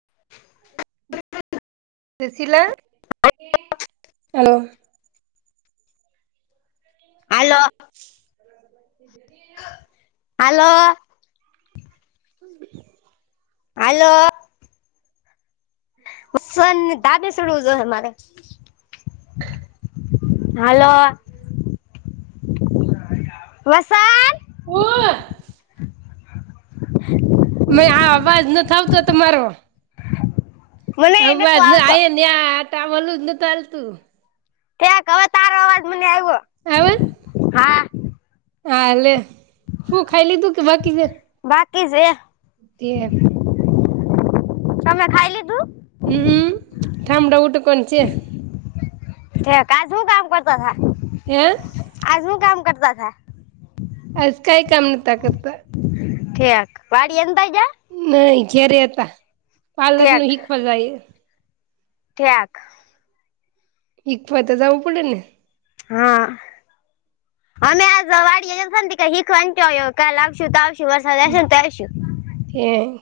[inaudible] બેશી [unintelligible] આલો [unintelligible] [inaudible] આલો- આલો સન દાબે સડવુ મારે. હાલો [unintelligible] વસાત [unintelligible] હુંય- [inaudible] મે આ અવાજ નથી આવતો તમારો. મને નતો અવાજ ન આ આવતો ને આ ન્યા ટવાલ જ નથી હાલ તું- ઠેક હવે તારો અવાજ મને આવ્યો આવે- હા આ લે શું ખાઈ લીધું કે? બાકી છે? બાકી છે. ઘેર- તમે ખાય લીધું? હમ થા ઠામડાં ઉઠકવાના છે. હે કાજ હું કામ કરતાતા. હે આજ હું કામ કરતાતા. આજ કાઈ કામ નથી કરતાતા. ઠેક વાડીએ નતા ગ્યા? નહી ઘેરે હતા. પાર્લર ઠેક નું હિખવા જાયે. ઠેક- હિકવા તો જવું પડે ને. હા આમે આજ વાડીંએ હતા ને શીખવા કાલ લશું તો વરસાદ આય સે ને તો આયશું. હે-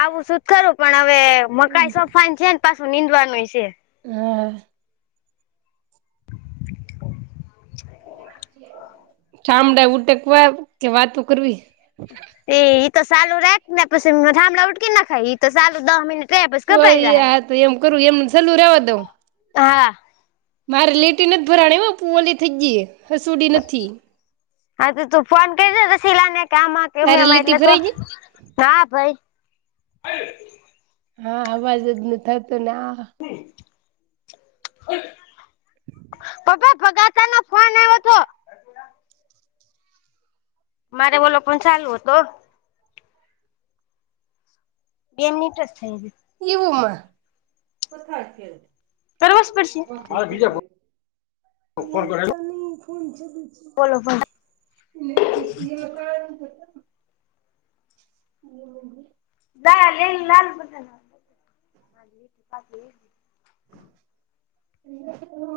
આવું શું જ ખરું પણ હવે મકાઈ સોફાઈન છે ને પાછું નીંદવાનુંય છે. હા ઠામડા ઉટેકવા કે વાતો કરવી. [inaudible] એ ઇ તો સાલુ રાખ, ને પસી ઠામડા ઉઠકી ન ખાઈ તો સાલુ દહ મિ તું એ એમ કરું એમ સાલું રવા દઉં. હા મારે લેટ નથી ભરાણી હ, પું ઓલી થઈ જઈ હસુડી નથી. હા તો તું ફોન કરીજ તો શિલા ને કે આમાં કેમ તારે એમાં લીટી એટલે તો ભરાઈ ગઈ હા ભાઈ- હા અવાજ જ નથી આવાતો ને આ હ [unintelligible] પપ્પા ભગાચ નો ફોન આવ્યો હતો? મારે બોલો પણ ચાલુ હોતો. બેમ ન્ટરસ થાય છે. એવુંમાં- કરવા જ પડશે મા બીજા- ફોન કર બોલતા નહી ફોન ચલે છે. બોલો ફોન [inaudible] [inaudible] ના [unintelligible] [inaudible]